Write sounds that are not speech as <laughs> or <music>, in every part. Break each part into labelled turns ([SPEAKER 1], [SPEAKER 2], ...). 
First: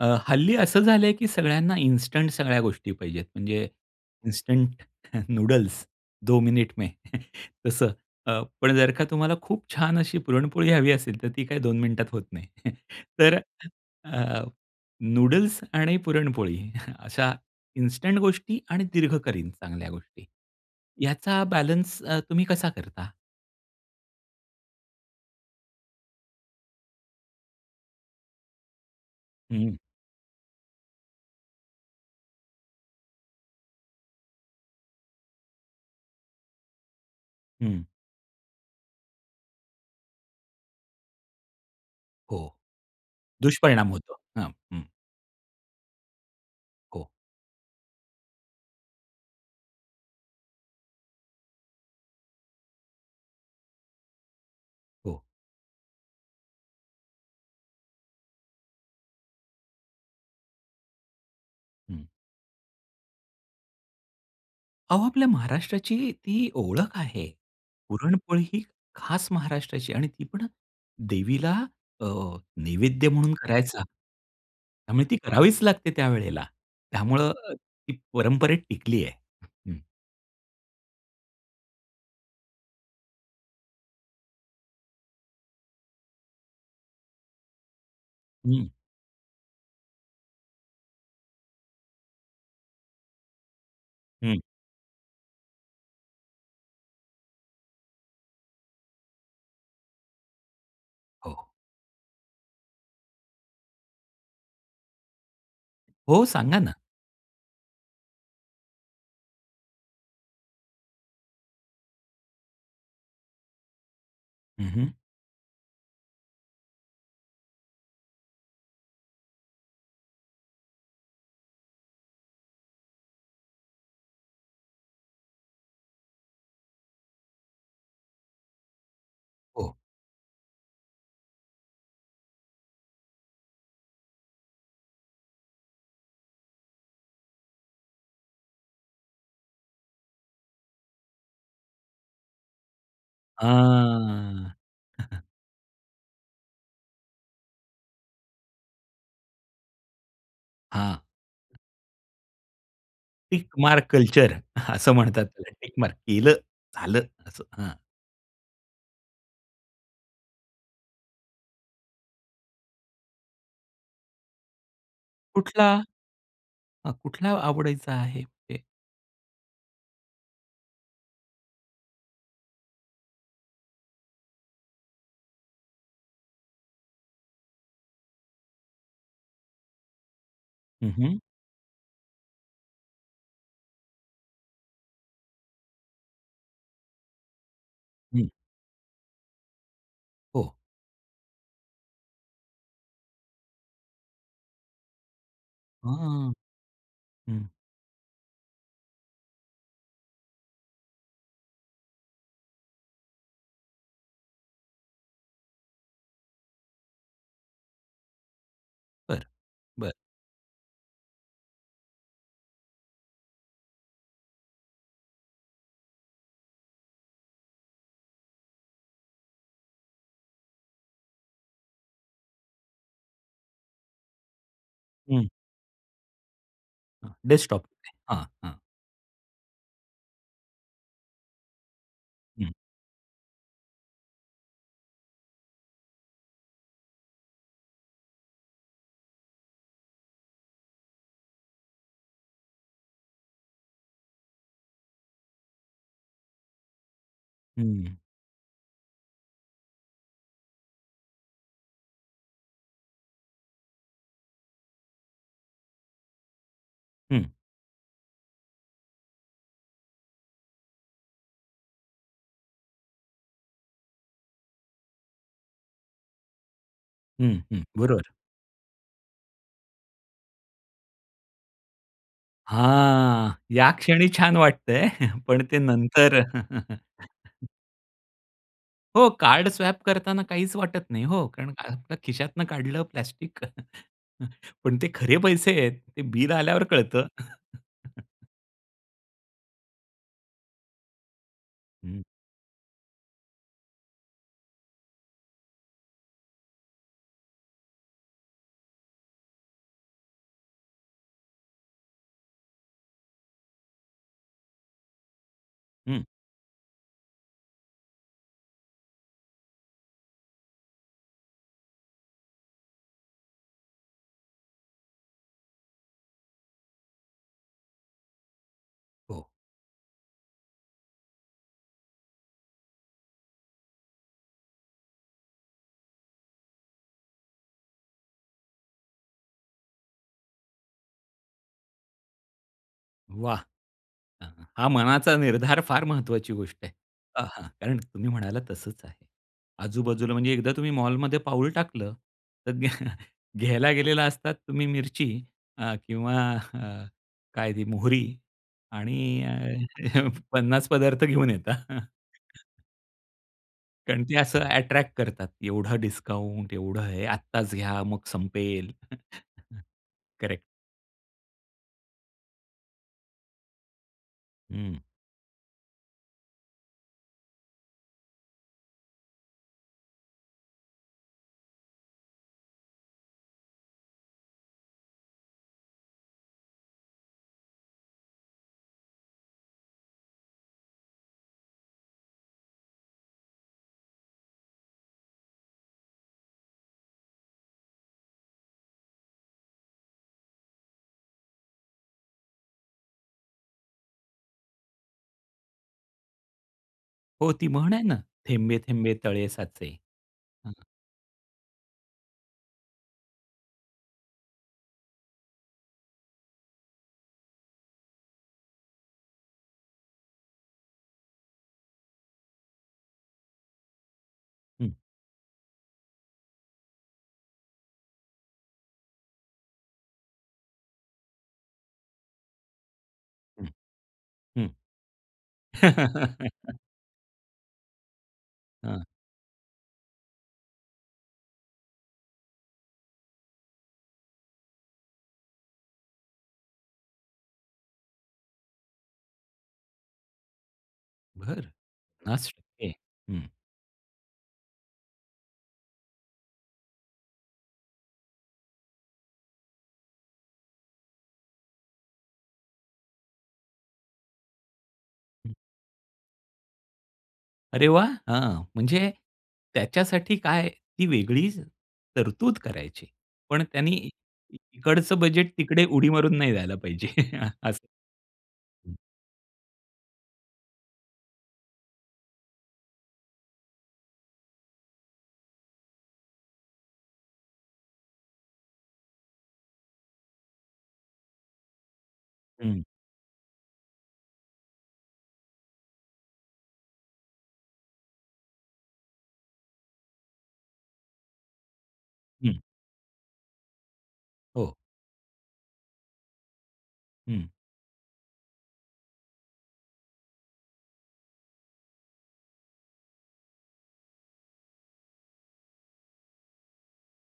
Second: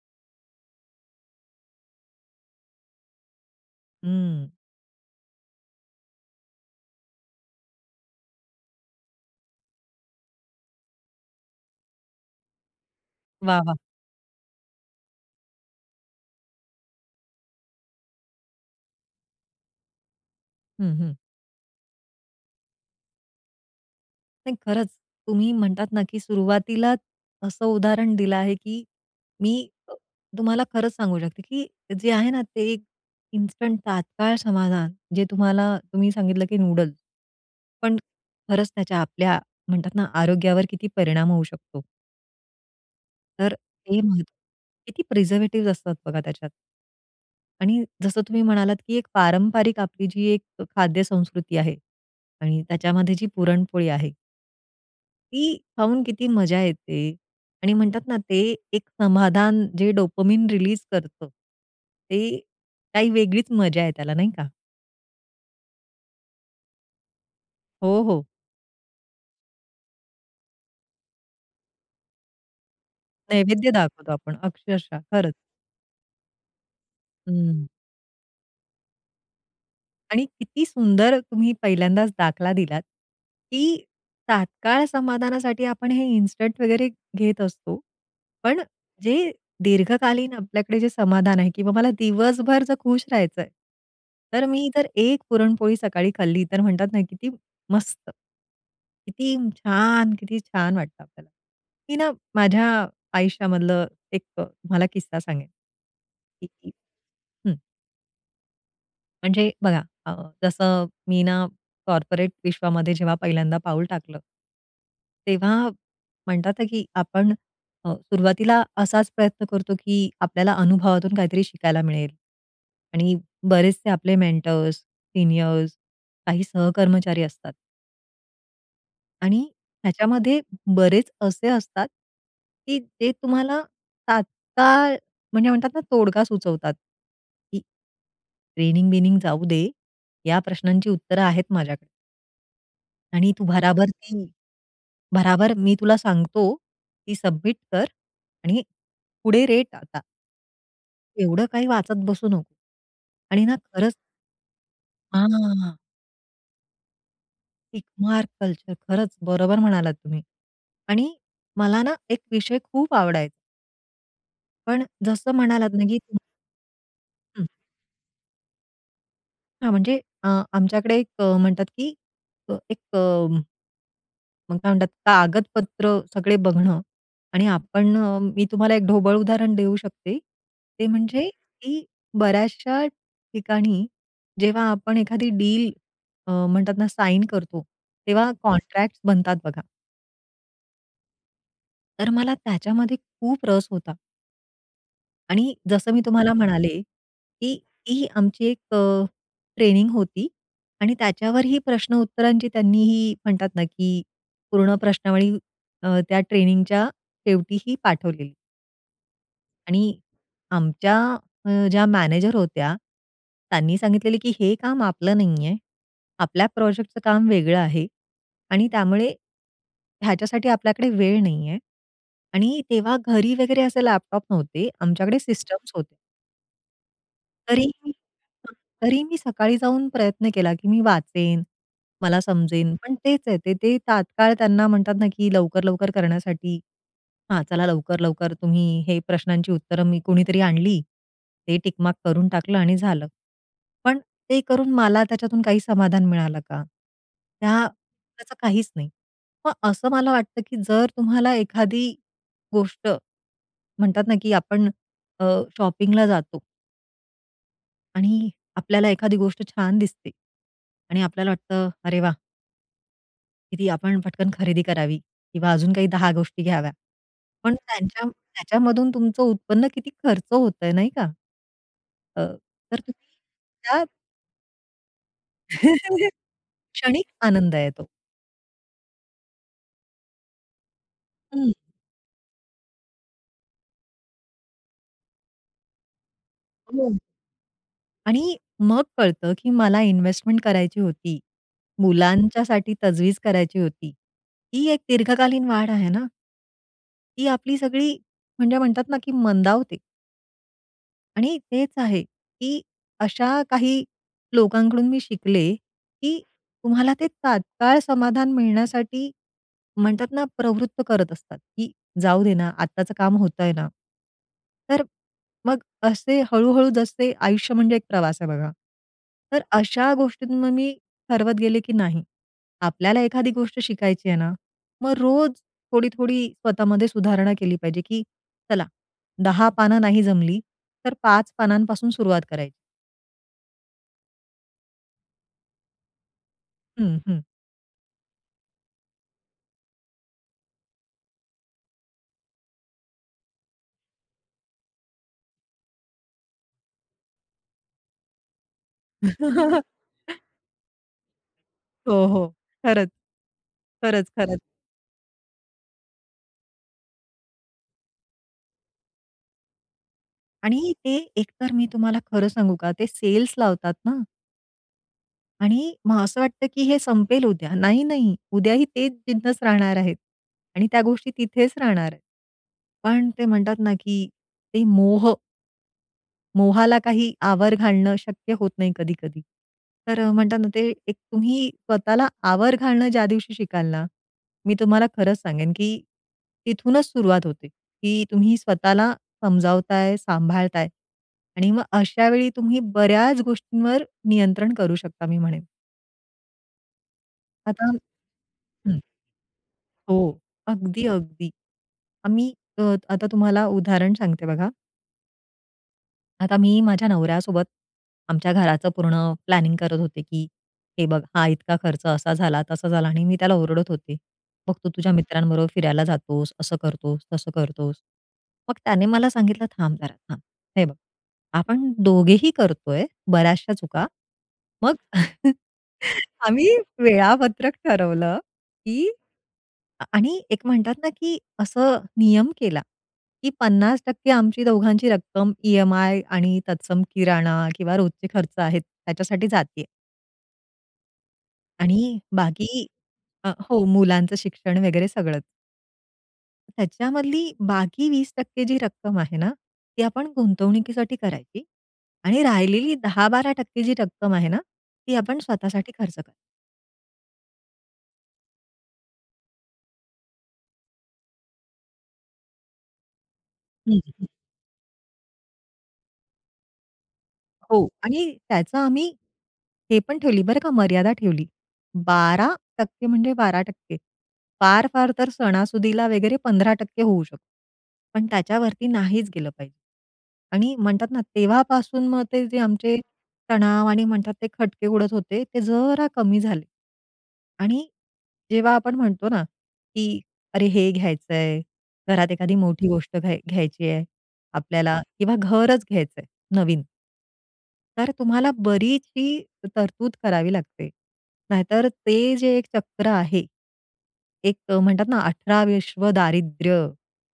[SPEAKER 1] अ, हल्ली असं झालंय की सगळ्यांना इन्स्टंट सगळ्या गोष्टी पाहिजेत. म्हणजे
[SPEAKER 2] हम्म.
[SPEAKER 1] इन्स्टंट नूडल्स 2 मिनिट में तसं. अ, पण जर का तुम्हाला खूप छान अशी पुरणपोळी हवी असेल तर, ती काही 2 मिनिटात होत नाही. <chuckles> तर
[SPEAKER 2] वाह, वाह!
[SPEAKER 1] अ, नूडल्स आणि पुरणपोळी अशा इन्स्टंट गोष्टी आणि दीर्घकालीन चांगल्या गोष्टी
[SPEAKER 2] हं, हं.
[SPEAKER 1] याचा बॅलन्स अ, तुम्ही कसा करता?
[SPEAKER 2] नाही खरंच, तुम्ही म्हणतात ना की सुरुवातीला असं उदाहरण दिलं आहे की मी
[SPEAKER 1] हं.
[SPEAKER 2] अ, तुम्हाला खरंच सांगू शकते की जे आहे ना, ते इन्स्टंट तात्काळ समाधान जे तुम्हाला तुम्ही सांगितलं की नूडल,
[SPEAKER 1] हं.
[SPEAKER 2] पण खरंच त्याच्या आपल्या म्हणतात ना, आरोग्यावर किती परिणाम होऊ शकतो.
[SPEAKER 1] हो.
[SPEAKER 2] तर
[SPEAKER 1] दुष्परिणाम
[SPEAKER 2] ते
[SPEAKER 1] होतो.
[SPEAKER 2] महत्त्वाचं
[SPEAKER 1] हं, हां.
[SPEAKER 2] आहे की प्रिझर्वेटिव्स असतात बघा, त्याच्यात.
[SPEAKER 1] हो.
[SPEAKER 2] आणि जसं तुम्ही म्हणालात की एक पारंपारिक आपली जी एक ख खाद्यसंस्कृती आहे आणि त्याच्यामध्ये जी पुरणपोळी आहे.
[SPEAKER 1] हो.
[SPEAKER 2] ती पाहून किती मजा येते आणि म्हणतात ना, ते एक समाधान जे डोपामाइन रिलीज करतं.
[SPEAKER 1] हं.
[SPEAKER 2] ते काही वेगळीच मजा आहे त्याला, नाही का?
[SPEAKER 1] अहो, आपल्या महाराष्ट्राची ती ओळख आहे.
[SPEAKER 2] हो, हो.
[SPEAKER 1] पुरणपोळी ही खास महाराष्ट्राची आणि ती पण देवीला अ, नैवेद्य म्हणून
[SPEAKER 2] नैवेद्य
[SPEAKER 1] करायचा.
[SPEAKER 2] दाखवतो आपण अक्षरशः,
[SPEAKER 1] त्यामुळे ती
[SPEAKER 2] खरंच.
[SPEAKER 1] करावीच लागते त्यावेळेला. त्यामुळं
[SPEAKER 2] हं.
[SPEAKER 1] ती परंपरेत टिकली आहे. हं.
[SPEAKER 2] आणि किती सुंदर तुम्ही पहिल्यांदाच दाखला दिलात, की तात्काळ समाधानासाठी आपण हे इन्स्टंट वगैरे घेत असतो. पण
[SPEAKER 1] हं.
[SPEAKER 2] जे दीर्घकालीन आपल्याकडे जे समाधान आहे किंवा मला दिवसभर जर खुश राहायचंय.
[SPEAKER 1] हं.
[SPEAKER 2] तर मी जर एक पुरणपोळी सकाळी खाल्ली, तर म्हणतात ना, किती मस्त, किती छान! किती छान वाटतं आपल्याला.
[SPEAKER 1] हो.
[SPEAKER 2] मी ना माझ्या आयुष्यामधलं एक अ, तुम्हाला किस्सा सांगेन
[SPEAKER 1] हो, सांगा ना.
[SPEAKER 2] <unintelligible> हं. म्हणजे बघा, अ, जसं मी ना, कॉर्पोरेट विश्वामध्ये जेव्हा पहिल्यांदा पाऊल टाकलं
[SPEAKER 1] हं, हं.
[SPEAKER 2] तेव्हा म्हणतात ना, की आपण सुरुवातीला अ, असाच प्रयत्न करतो, की आपल्याला अनुभवातून काहीतरी शिकायला मिळेल. आणि बरेचसे आपले मेंटोर्स, सिनीयर्स, काही सहकर्मचारी असतात आणि
[SPEAKER 1] हो.
[SPEAKER 2] ह्याच्यामध्ये बरेच असे असतात की ते तुम्हाला तात्काळ म्हणजे म्हणतात ना तोडगा सुचवतात. की ट्रेनिंग-बिनिंग जाऊ दे या प्रश्नांची उत्तरं आहेत माझ्याकडे. आणि तू भराभर, <unintelligible>
[SPEAKER 1] आह. <chuckles>
[SPEAKER 2] भराभर मी तुला सांगतो की सबमिट कर आणि पुढे रेट आता.
[SPEAKER 1] हां.
[SPEAKER 2] एवढं काही वाचत बसू नको आणि
[SPEAKER 1] टिक
[SPEAKER 2] ना
[SPEAKER 1] मार्क
[SPEAKER 2] खरंच
[SPEAKER 1] कल्चर असं म्हणतात त्याला, टिक
[SPEAKER 2] हां.
[SPEAKER 1] मार्क केलं झालं असं हं.
[SPEAKER 2] टिक मार्क कल्चर खरंच बरोबर म्हणालात तुम्ही आणि मला ना एक विषय खूप आवडायचा. पण जसं म्हणालात
[SPEAKER 1] कुठला?
[SPEAKER 2] ना की खूप
[SPEAKER 1] हं, कुठला
[SPEAKER 2] हं.
[SPEAKER 1] आवडीचा आहे ते?
[SPEAKER 2] हां, म्हणजे अ, आमच्याकडे एक अ, म्हणतात की अ, एक अ मग काय म्हणतात, कागदपत्र सगळे बघणं आणि आपण अ, मी तुम्हाला एक ढोबळ उदाहरण देऊ शकते. ते
[SPEAKER 1] हं, हं.
[SPEAKER 2] म्हणजे की बर्‍याचशा ठिकाणी जेव्हा आपण एखादी डील अ, म्हणतात ना, साइन करतो,
[SPEAKER 1] हं.
[SPEAKER 2] तेव्हा कॉन्ट्रॅक्ट्स बनतात बघा.
[SPEAKER 1] हो.
[SPEAKER 2] तर मला त्याच्यामध्ये खूप रस होता. आणि जसं मी
[SPEAKER 1] हां,
[SPEAKER 2] तुम्हाला म्हणाले,
[SPEAKER 1] हं.
[SPEAKER 2] की ही आमची एक अ, ट्रेनिंग होती आणि त्याच्यावर ही प्रश्न उत्तरांची त्यांनी ही म्हणतात ना की पूर्ण प्रश्नावळी अ, त्या ट्रेनिंगच्या शेवटीही पाठवलेली.
[SPEAKER 1] बरं,
[SPEAKER 2] आणि
[SPEAKER 1] बरं.
[SPEAKER 2] आमच्या अ, ज्या मॅनेजर होत्या, त्यांनी सांगितलेलं, "की हे काम आपलं नाही आहे. आपल्या प्रोजेक्टचं काम वेगळं आहे आणि त्यामुळे, ह्याच्यासाठी आपल्याकडे वेळ नाहीये" आणि तेव्हा घरी वगैरे असे लॅपटॉप नव्हते. आमच्याकडे
[SPEAKER 1] हं.
[SPEAKER 2] सिस्टम्स होते.
[SPEAKER 1] हां, डेस्कटॉप,
[SPEAKER 2] तरी मी
[SPEAKER 1] हां, हां.
[SPEAKER 2] तरी मी सकाळी जाऊन प्रयत्न केला, की मी वाचेन, मला
[SPEAKER 1] हं.
[SPEAKER 2] समजेन पण तेच आहे ते, ते तात्काळ त्यांना म्हणतात ना, की लवकर-लवकर करण्यासाठी, हा चला लवकर-लवकर तुम्ही हे प्रश्नांची उत्तरं मी कोणीतरी आणली ते टिक मार्क करून टाकलं आणि झालं. पण ते करून मला त्याच्यातून काही समाधान मिळालं का? त्या
[SPEAKER 1] हं.
[SPEAKER 2] त्याचं काहीच नाही. मग असं मला वाटतं की जर तुम्हाला एखादी गोष्ट, म्हणतात ना की आपण अ, शॉपिंगला जातो
[SPEAKER 1] हं.
[SPEAKER 2] आणि आपल्याला एखादी गोष्ट छान दिसते आणि आपल्याला वाटतं, अरे वा! की ती आपण पटकन खरेदी करावी किंवा अजून काही दहा गोष्टी घ्याव्या.
[SPEAKER 1] हं,
[SPEAKER 2] पण
[SPEAKER 1] हं,
[SPEAKER 2] त्यांच्या
[SPEAKER 1] बरोबर.
[SPEAKER 2] त्याच्यामधून तुमचं उत्पन्न किती खर्च होतंय, नाही का? अ, तर तुम्ही
[SPEAKER 1] हां, या
[SPEAKER 2] त्या
[SPEAKER 1] क्षणी छान वाटतंय, पण ते
[SPEAKER 2] <chuckles>
[SPEAKER 1] नंतर.
[SPEAKER 2] क्षणिक
[SPEAKER 1] <chuckles>
[SPEAKER 2] आनंद आहे तो.
[SPEAKER 1] हो, कार्ड स्वाइप करतांना काहीच वाटत नाही हो. कारण
[SPEAKER 2] हं.
[SPEAKER 1] का आपल्या खिशातनं काढलं प्लास्टिक. <chuckles> पण ते खरे पैसे आहेत, ते बिल आल्यावर
[SPEAKER 2] हो.
[SPEAKER 1] कळतं! <chuckles>
[SPEAKER 2] आणि मग कळतं की मला इन्व्हेस्टमेंट करायची होती.
[SPEAKER 1] हं.
[SPEAKER 2] मुलांच्यासाठी तजवीज करायची होती. ही एक दीर्घकालीन वाढ आहे ना. ती आपली सगळी म्हणजे म्हणतात ना की मंदावते. आणि तेच आहे, की अशा काही लोकांकडून मी शिकले,
[SPEAKER 1] हं.
[SPEAKER 2] की तुम्हाला ते तात्काळ समाधान मिळण्यासाठी, म्हणतात ना, प्रवृत्त करत असतात, की जाऊ दे ना, आत्ताचं काम होतंय ना. तर मग असे हळू-हळू जसे आयुष्य म्हणजे एक प्रवास आहे बघा.
[SPEAKER 1] हो.
[SPEAKER 2] तर अशा गोष्टी मग मी ठरवत गेले, की नाही. आपल्याला एखादी गोष्ट शिकायची आहे ना? मग रोज थोडी-थोडी स्वतःमध्ये सुधारणा केली पाहिजे, की चला, 10 पानं नाही जमली तर 5 पानांपासून सुरुवात करायची.
[SPEAKER 1] वाह! <chuckles> हा मनाचा निर्धार फार महत्त्वाची गोष्ट आहे.
[SPEAKER 2] हं, हं.
[SPEAKER 1] आहा! कारण तुम्ही म्हणाला तसंच आहे. आजूबाजूला म्हणजे एकदा तुम्ही मॉलमध्ये पाऊल टाकलं, तर घ्या <chuckles> घ्यायला गेलेला असतात तुम्ही मिरची, अ, किंवा <chuckles> काय ती मोहरी आणि <chuckles> अ,
[SPEAKER 2] <chuckles>
[SPEAKER 1] 50 पदार्थ घेऊन येता.
[SPEAKER 2] हो, हो.
[SPEAKER 1] <chuckles>
[SPEAKER 2] खरंच.
[SPEAKER 1] कारण
[SPEAKER 2] खरंच,
[SPEAKER 1] ते
[SPEAKER 2] खरंच.
[SPEAKER 1] असं ॲट्रॅक्ट करतात. एवढं डिस्काउन्ट, एवढं हे, आत्ताच घ्या, मग संपेल. <chuckles> करेक्ट.
[SPEAKER 2] आणि ते एकतर मी तुम्हाला खरं सांगू का ते सेल्स लावतात ना.
[SPEAKER 1] हं.
[SPEAKER 2] आणि मग असं वाटतं, की हे संपेल उद्या. नाही, नाही उद्याही ते तिथेच राहणार आहेत. आणि त्या गोष्टी तिथेच राहणार. पण ते म्हणतात ना, की ते मोह. मोहाला काही आवर घालणं शक्य होत नाही कधी-कधी. तर अ, म्हणतात ना, ते एक तुम्ही स्वतःला आवर घालणं ज्या दिवशी शिकाल ना, मी तुम्हाला खरंच सांगेन, की तिथूनच सुरुवात होते. की तुम्ही स्वतःला समजावताय, सांभाळताय आणि मग अशा वेळी तुम्ही बऱ्याच गोष्टींवर नियंत्रण करू शकता मी म्हणेन.
[SPEAKER 1] हो ती
[SPEAKER 2] आता
[SPEAKER 1] म्हण आहे ना, "थेंबे
[SPEAKER 2] हं.
[SPEAKER 1] थेंबे तळे साचे"
[SPEAKER 2] हो,
[SPEAKER 1] हं.
[SPEAKER 2] अगदी, अगदी. आम्ही अ, आता तुम्हाला उदाहरण सांगते बघा. आता मी माझ्या नवऱ्यासोबत आमच्या घराचं पूर्ण प्लॅनिंग करत होते की हे बघ, हा इतका खर्च असा झाला, तसा झाला आणि मी त्याला ओरडत होते. मग तू
[SPEAKER 1] हं.
[SPEAKER 2] तुझ्या मित्रांबरोबर फिरायला जातोस, असं करतोस, तसं करतोस. मग त्याने मला सांगितलं थांब जरा थांब. हे बघ, आपण दोघेही करतोय
[SPEAKER 1] हं,
[SPEAKER 2] बऱ्याचश्या चुका.
[SPEAKER 1] हं.
[SPEAKER 2] मग <chuckles> आम्ही
[SPEAKER 1] <laughs>
[SPEAKER 2] वेळापत्रक ठरवलं,
[SPEAKER 1] हां.
[SPEAKER 2] की आणि एक म्हणतात ना की असं नियम केला, की 50% आमची दोघांची रक्कम ईएमआय आणि तत्सम किराणा किंवा रोजचे खर्च आहेत त्याच्यासाठी जातेय.
[SPEAKER 1] बरं,
[SPEAKER 2] आणि
[SPEAKER 1] पन्नास
[SPEAKER 2] बाकी
[SPEAKER 1] टक्के. हं.
[SPEAKER 2] अ, हो मुलांचं शिक्षण वगैरे सगळंच. त्याच्यामधली बाकी 20% जी रक्कम आहे ना, ती आपण गुंतवणुकीसाठी करायची आणि राहिलेली 10%-12% जी रक्कम आहे ना ती आपण
[SPEAKER 1] हं.
[SPEAKER 2] स्वतःसाठी खर्च करायची.
[SPEAKER 1] अरे वाह! हां, म्हणजे त्याच्यासाठी काय ती वेगळी तरतूद करायची. पण त्यानी इकडचं बजेट तिकडे उडी मारून नाही जायला पाहिजे <chuckles>
[SPEAKER 2] हो.
[SPEAKER 1] असं.
[SPEAKER 2] आणि त्याचं आम्ही हे पण ठेवली बरं का मर्यादा ठेवली. 12% म्हणजे 12% फार-फार तर सणासुदीला वगैरे 15% होऊ शकतो. पण त्याच्यावरती नाहीच गेलं पाहिजे. आणि म्हणतात ना तेव्हापासून मग ते जे
[SPEAKER 1] हं.
[SPEAKER 2] आमचे तणाव आणि म्हणतात ते खटके उडत होते ते जरा कमी झाले. आणि जेव्हा आपण म्हणतो ना, की अरे हे घ्यायचंय, घरात एखादी
[SPEAKER 1] हं.
[SPEAKER 2] मोठी गोष्ट घ घ्यायची आहे
[SPEAKER 1] हो.
[SPEAKER 2] आपल्याला किंवा घरच घ्यायचंय नवीन
[SPEAKER 1] हं.
[SPEAKER 2] तर तुम्हाला बरीचशी तरतूद करावी लागते. नाहीतर ते जे एक चक्र आहे, एक अ, म्हणतात ना अठरा विश्व दारिद्र्य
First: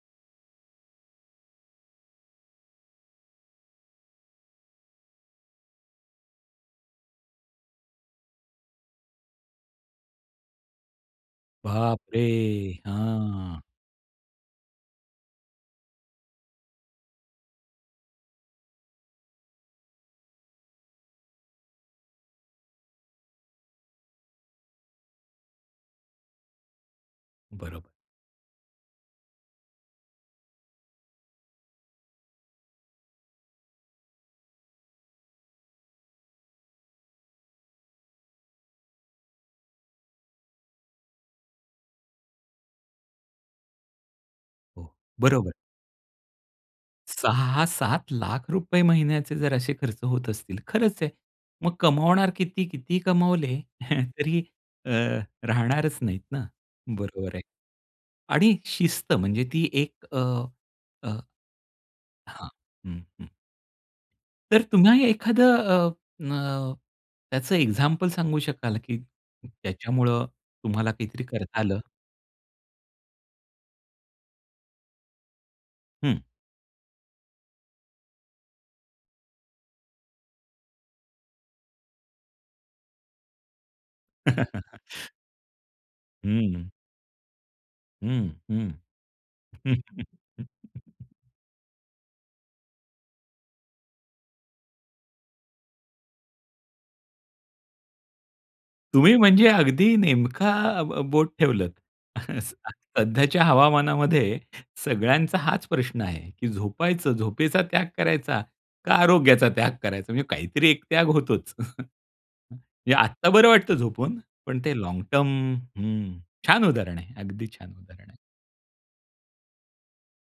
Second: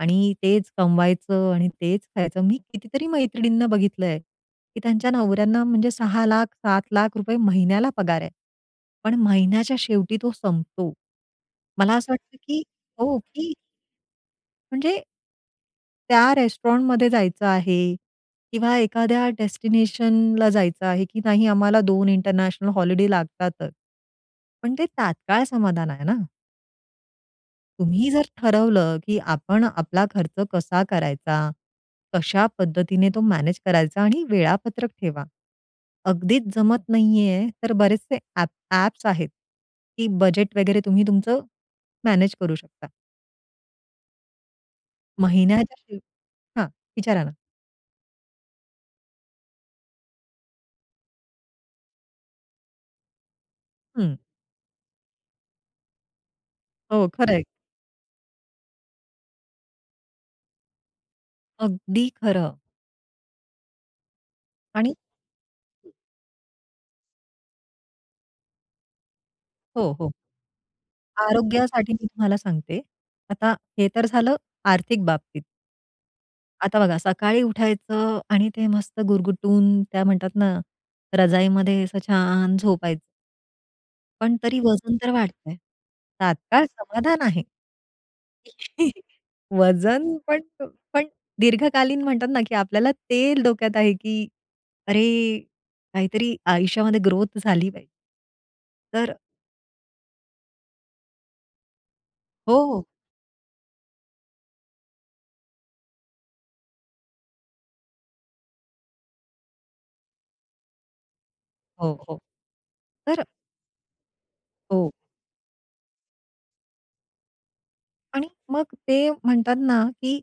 [SPEAKER 2] आणि तेच कमवायचं आणि तेच खायचं. मी कितीतरी मैत्रिणींना बघितलंय, की त्यांच्या नवऱ्यांना म्हणजे ₹6,00,000 रुपये, ₹7,00,000 रुपये महिन्याला पगार आहे. पण महिन्याच्या शेवटी तो संपतो. मला असं
[SPEAKER 1] बापरे!
[SPEAKER 2] वाटतं, की हो. की
[SPEAKER 1] हां.
[SPEAKER 2] म्हणजे त्या रेस्टॉरंटमध्ये जायचं आहे किंवा एखाद्या डेस्टिनेशनला जायचं आहे, की नाही, आम्हाला 2 इंटरनॅशनल हॉलिडे लागतातच. पण ते तात्काळ समाधान आहे ना.
[SPEAKER 1] बरोबर.
[SPEAKER 2] तुम्ही जर ठरवलं, की आपण आपला खर्च कसा करायचा, कशा पद्धतीने तो मॅनेज करायचा आणि वेळापत्रक ठेवा. अगदीच जमत नाहीये, तर बरेचसे ॲप ॲप्स आहेत की बजेट वगैरे, तुम्ही तुमचं मॅनेज करू शकता.
[SPEAKER 1] हो, बरोबर.
[SPEAKER 2] महिन्याच्या शेवटी हां. विचारा ना.
[SPEAKER 1] ₹6-700000 महिन्याचे जर असे खर्च होत असतील, तर खरंच आहे, मग कमावणार किती? किती कमावले
[SPEAKER 2] हं.
[SPEAKER 1] तरी अ, राहणारच नाहीत ना.
[SPEAKER 2] हो,
[SPEAKER 1] बरोबर
[SPEAKER 2] खरं
[SPEAKER 1] आहे.
[SPEAKER 2] आहे.
[SPEAKER 1] आणि शिस्त म्हणजे ती 1 अ, अ,
[SPEAKER 2] अगदी
[SPEAKER 1] हां.
[SPEAKER 2] खरं.
[SPEAKER 1] हं, हं. तर
[SPEAKER 2] आणि
[SPEAKER 1] पुन्हा एखादं अ, अ, त्याचं एक्झाम्पल सांगू शकाल का, की
[SPEAKER 2] हो, हो.
[SPEAKER 1] त्याच्यामुळं तुम्हाला काहीतरी करता आलं?
[SPEAKER 2] आरोग्यासाठी मी तुम्हाला सांगते. आता हे तर झालं आर्थिक बाबतीत.
[SPEAKER 1] हं.
[SPEAKER 2] आता बघा सकाळी उठायचं आणि ते मस्त गुरगुटून काय म्हणतात ना, रजाईमध्ये असं छान झोपायचं. पण तरी वजन
[SPEAKER 1] <chuckles>
[SPEAKER 2] तर वाढतंय.
[SPEAKER 1] हं,
[SPEAKER 2] तात्काळ
[SPEAKER 1] हं.
[SPEAKER 2] समाधान आहे.
[SPEAKER 1] हं, हं.
[SPEAKER 2] <chuckles>
[SPEAKER 1] <chuckles>
[SPEAKER 2] वजन पण पण दीर्घकालीन म्हणतात ना, की आपल्याला तेच डोक्यात आहे की, अरे काहीतरी आयुष्यामध्ये ग्रोथ झाली आहे.
[SPEAKER 1] तुम्ही
[SPEAKER 2] तर
[SPEAKER 1] म्हणजे अगदी नेमका ब बोट ठेवलंत <chuckles>
[SPEAKER 2] हो,
[SPEAKER 1] असा.
[SPEAKER 2] हो.
[SPEAKER 1] सध्याच्या हवामानामध्ये सगळ्यांचा हाच प्रश्न आहे. की झोपायचं, झोपेचा त्याग करायचा का आरोग्याचा त्याग करायचा? म्हणजे काहीतरी एक त्याग होतोच. <chuckles>
[SPEAKER 2] हो, हो.
[SPEAKER 1] म्हणजे
[SPEAKER 2] तर
[SPEAKER 1] आत्ता बरं वाटतं झोपून, पण ते
[SPEAKER 2] हो.
[SPEAKER 1] लाँग टर्म हं. छान उदाहरण आहे. अगदी छान उदाहरण आहे.
[SPEAKER 2] आणि मग ते म्हणतात ना, की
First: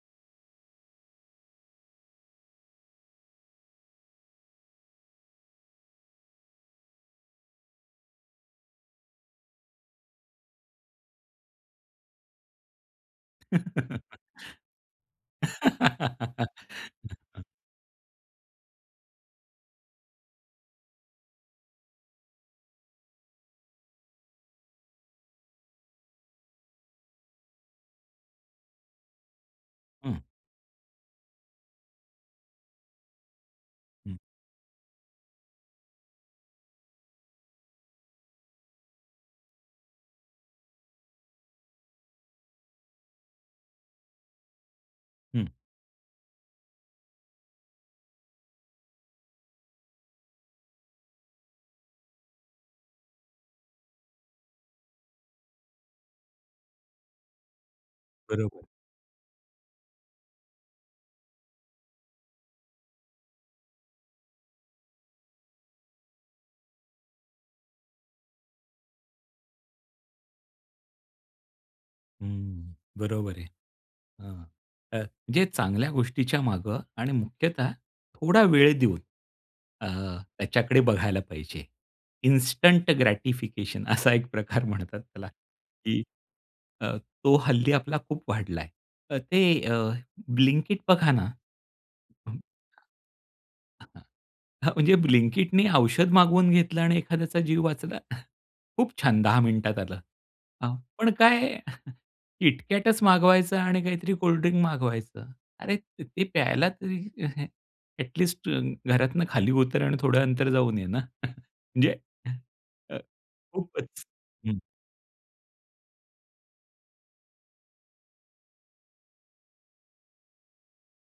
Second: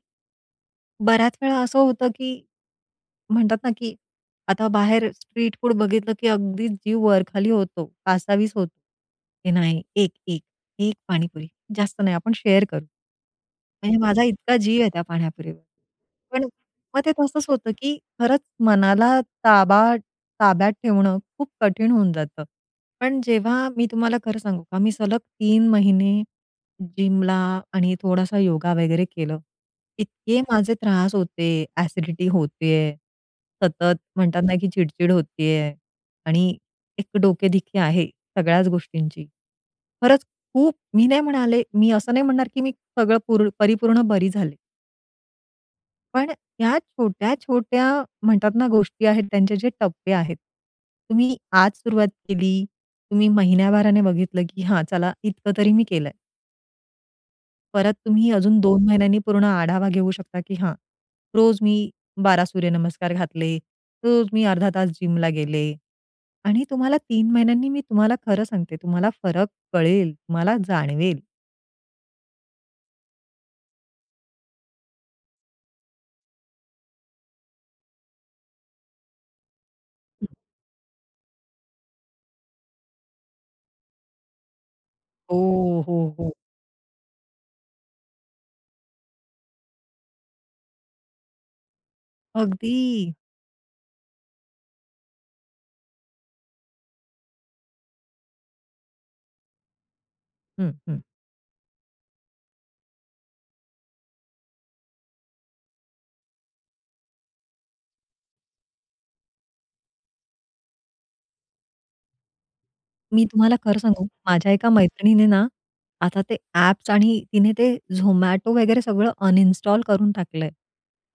[SPEAKER 2] बऱ्याच वेळा असं होतं, की म्हणतात ना, की आता बाहेर स्ट्रीट फूड बघितलं, की अगदी जीव वर-खाली होतो, कासावीस होतो. हे नाही एक, एक, एक पाणीपुरी. जास्त नाही, आपण शेअर करू. आणि माझा इतका जीव आहे त्या पाणीपुरीवर. पण अ, मग ते
[SPEAKER 1] <laughs>
[SPEAKER 2] तसंच होतं, की खरंच मनाला ताबा ताब्यात ठेवणं खूप कठीण होऊन जातं. पण जेव्हा मी तुम्हाला खरं सांगू का, मी सलग 3 महिने जिमला आणि थोडासा योगा वगैरे केलं.
[SPEAKER 1] हं.
[SPEAKER 2] इतके माझे त्रास होते, अ‍ॅसिडिटी होत आहे सतत,
[SPEAKER 1] हं.
[SPEAKER 2] म्हणतात ना, की चिडचिड होत आहे आणि एक डोकेदुखी आहे सगळ्याच गोष्टींची. खरंच खूप मी नाही म्हणाले मी असं नाही म्हणणार, की मी सगळं पूर्ण परिपूर्ण बरी झाले.
[SPEAKER 1] हं.
[SPEAKER 2] पण अ, ह्या छोट्या-छोट्या म्हणतात ना, गोष्टी आहेत, त्यांचे जे टप्पे आहेत, तुम्ही आज सुरुवात केली, तुम्ही महिन्याभराने बघितलं की "हां, चला इतकं तरी मी केलंय." परत तुम्ही अजून
[SPEAKER 1] बरोबर.
[SPEAKER 2] 2 महिन्यांनी पूर्ण आढावा घेऊ शकता की "हां, रोज मी 12 सूर्यनमस्कार घातले. रोज मी अर्धा तास जिमला गेले" आणि तुम्हाला 3 महिन्यांनी मी तुम्हाला खरं सांगते तुम्हाला फरक कळेल, तुम्हाला जाणवेल.
[SPEAKER 1] हम्म. बरोबर आहे. हां. अ, जे चांगल्या गोष्टीच्या मागं आणि मुख्यतः थोडा वेळ देऊन अ,
[SPEAKER 2] हं.
[SPEAKER 1] त्याच्याकडे बघायला पाहिजे. इन्स्टंट ग्रॅटिफिकेशन असा एक प्रकार म्हणतात त्याला
[SPEAKER 2] ओह! हो,
[SPEAKER 1] की
[SPEAKER 2] हो.
[SPEAKER 1] अ, तो हल्ली आपला खूप वाढलाय. अ, ते अ, Blinkit बघा ना हं,
[SPEAKER 2] अगदी.
[SPEAKER 1] हां, हां, <chuckles> म्हणजे Blinkitनी औषध मागवून घेतलं आणि एखाद्याचा जीव वाचला. <chuckles> खूप छान 10 मिनिटात आलं. अ,
[SPEAKER 2] हं, हं.
[SPEAKER 1] पण काय <chuckles> KitKatच मागवायचं आणि काहीतरी कोल्डड्रिंक मागवायचं. अरे त ते प्यायला तरी <chuckles> अ‍ॅट लीस्ट तं घरातनं खाली उतर आणि थोडं अंतर जाऊन ये ना. <chuckles> म्हणजे <chuckles> अ,
[SPEAKER 2] मी तुम्हाला खरं
[SPEAKER 1] खूपच.
[SPEAKER 2] सांगू, माझ्या
[SPEAKER 1] हं.
[SPEAKER 2] एका मैत्रिणीने ना, आता ते ॲप्स आणि तिने ते Zomato वगैरे सगळं अनइंस्टॉल करून टाकलंय,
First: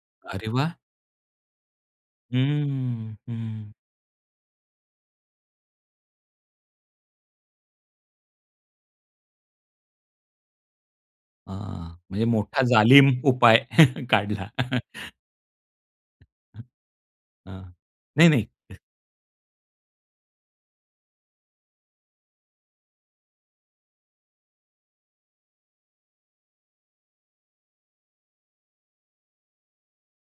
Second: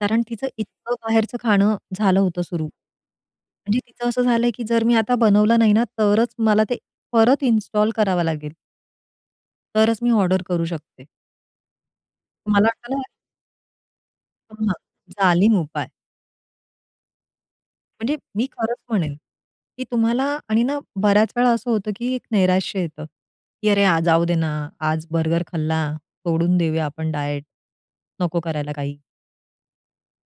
[SPEAKER 2] कारण तिचं
[SPEAKER 1] अरे वाह!
[SPEAKER 2] इतकं बाहेरचं खाणं झालं होतं सुरु.
[SPEAKER 1] हम्म, हं.
[SPEAKER 2] म्हणजे तिचं असं झालंय की जर मी आता बनवलं नाही ना, तरच मला ते परत इन्स्टॉल करावं लागेल. तरच मी ऑर्डर करू शकते.
[SPEAKER 1] आह, म्हणजे मोठा
[SPEAKER 2] मला वाटलं
[SPEAKER 1] जालीम उपाय काढला.
[SPEAKER 2] हो ना, जालीम उपाय.
[SPEAKER 1] अ,
[SPEAKER 2] म्हणजे
[SPEAKER 1] नाही-नाही.
[SPEAKER 2] मी खरंच म्हणेन, की तुम्हाला आणि ना, बऱ्याच वेळा असं होतं की एक नैराश्य येतं, की "अरे यार, आज जाऊ दे ना, आज बर्गर खाल्ला, सोडून देऊया आपण डाएट, नको करायला काही."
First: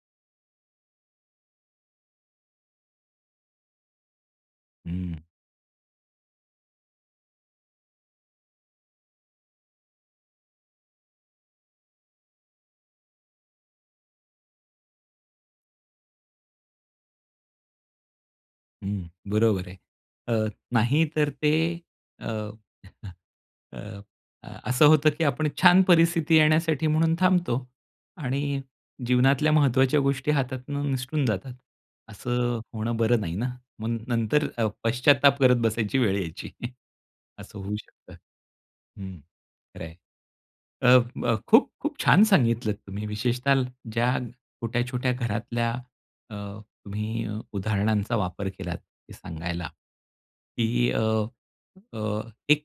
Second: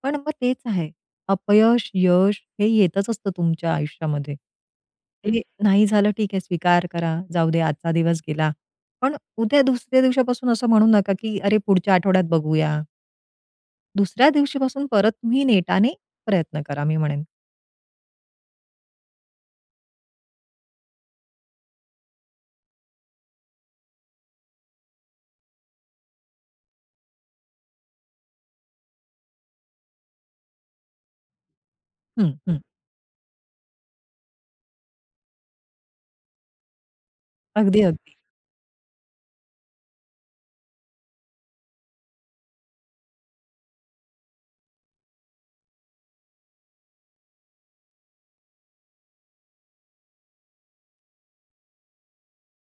[SPEAKER 2] पण मग तेच आहे. अपयश, यश हे येतच असतं तुमच्या आयुष्यामध्ये.
[SPEAKER 1] हं.
[SPEAKER 2] हे, नाही झालं ठीक आहे स्वीकार करा, जाऊ दे आजचा दिवस गेला. पण, उद्या दुसऱ्या दिवसापासून असं म्हणू नका की अरे पुढच्या आठवड्यात बघूया. दुसऱ्या दिवशी पासून परत तुम्ही नेटाने प्रयत्न करा, मी म्हणेन.
[SPEAKER 1] हं, बरोबर आहे. अ, नाही तर ते, अ, <unintelligible> अ, अ, असं होतं की आपण छान परिस्थिती येण्यासाठी म्हणून थांबतो आणि जीवनातल्या महत्वाच्या गोष्टी हातातनं निसटून जातात.
[SPEAKER 2] हं,
[SPEAKER 1] असं
[SPEAKER 2] हं.
[SPEAKER 1] होणं बरं नाही ना, मग नंतर अ, पश्चात्ताप करत बसायची वेळ यायची. <chuckles> असं होऊ
[SPEAKER 2] अगदी,
[SPEAKER 1] शकतं
[SPEAKER 2] अगदी.
[SPEAKER 1] हं, खरे आहे. अ, ब खूप-खूप छान सांगितलत तुम्ही. विशेषतः ज्या, छोट्या-छोट्या घरातल्या, अ, तुम्ही अ, उदाहरणांचा वापर केलात, हे सांगायला, की अ, अ, एक,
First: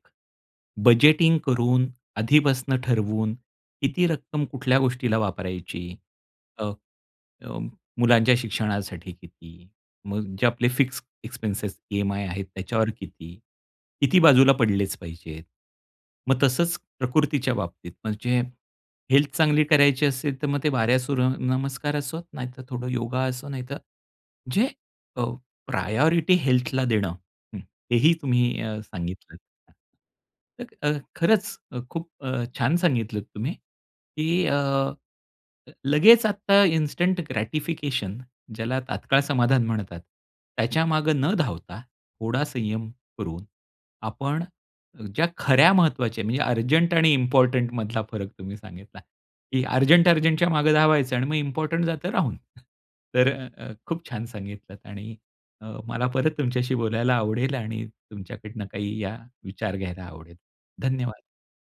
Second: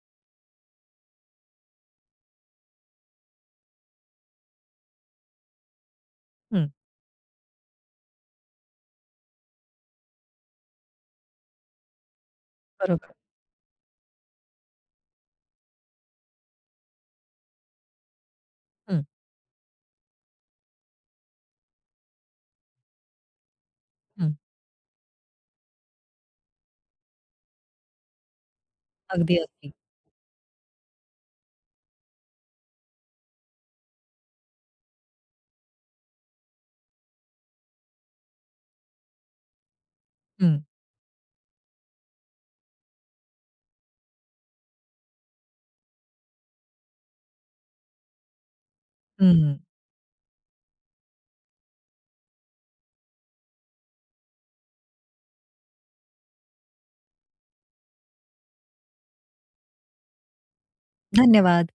[SPEAKER 1] बजेटिंग करून, आधीपासनं ठरवून, किती रक्कम कुठल्या गोष्टीला वापरायची? अ,
[SPEAKER 2] हं.
[SPEAKER 1] अ, मुलांच्या शिक्षणासाठी किती? मग जे आपले फिक्स एक्सपेन्सेस, ईएमआय आहेत, त्याच्यावर
[SPEAKER 2] बरोबर.
[SPEAKER 1] किती? किती बाजूला पडलेच पाहिजेत? मग तसंच, प्रकृतीच्या बाबतीत म्हणजे.
[SPEAKER 2] हं.
[SPEAKER 1] हेल्थ चांगली करायची असेल तर मग ते बारा सुर्य नमस्कार असो, नाहीतरं थोडं योगा असो, नाहीतर
[SPEAKER 2] हं.
[SPEAKER 1] जे, अ, प्रायोरिटी हेल्थला देणं. हं, हे ही तुम्ही अ, सांगितलं.
[SPEAKER 2] अगदी, अगदी.
[SPEAKER 1] अ, अ, खरंच अ, खूप अ, छान सांगितलत तुम्ही की अ, अ, लगेच आता इन्स्टंट ग्रॅटिफिकेशन, ज्याला तात्काळ समाधान म्हणतात.
[SPEAKER 2] हं.
[SPEAKER 1] त्याच्या मागे न धावता, थोडा संयम करून आपण, ज्या खऱ्या महत्वाच्या, म्हणजे अर्जंट आणि इम्पोर्टंट मधला फरक तुम्ही सांगितला.
[SPEAKER 2] हं.
[SPEAKER 1] की अर्जंट-अर्जंटच्या मागे धावायचं आणि मग इम्पोर्टंट जातं राहून. तर अ, अ, खूप-छान सांगितलत आणि अ, मला परत तुमच्याशी बोलायला आवडेल आणि तुमच्याकडनं काही या, विचार घ्यायला आवडेल, धन्यवाद.
[SPEAKER 2] धन्यवाद.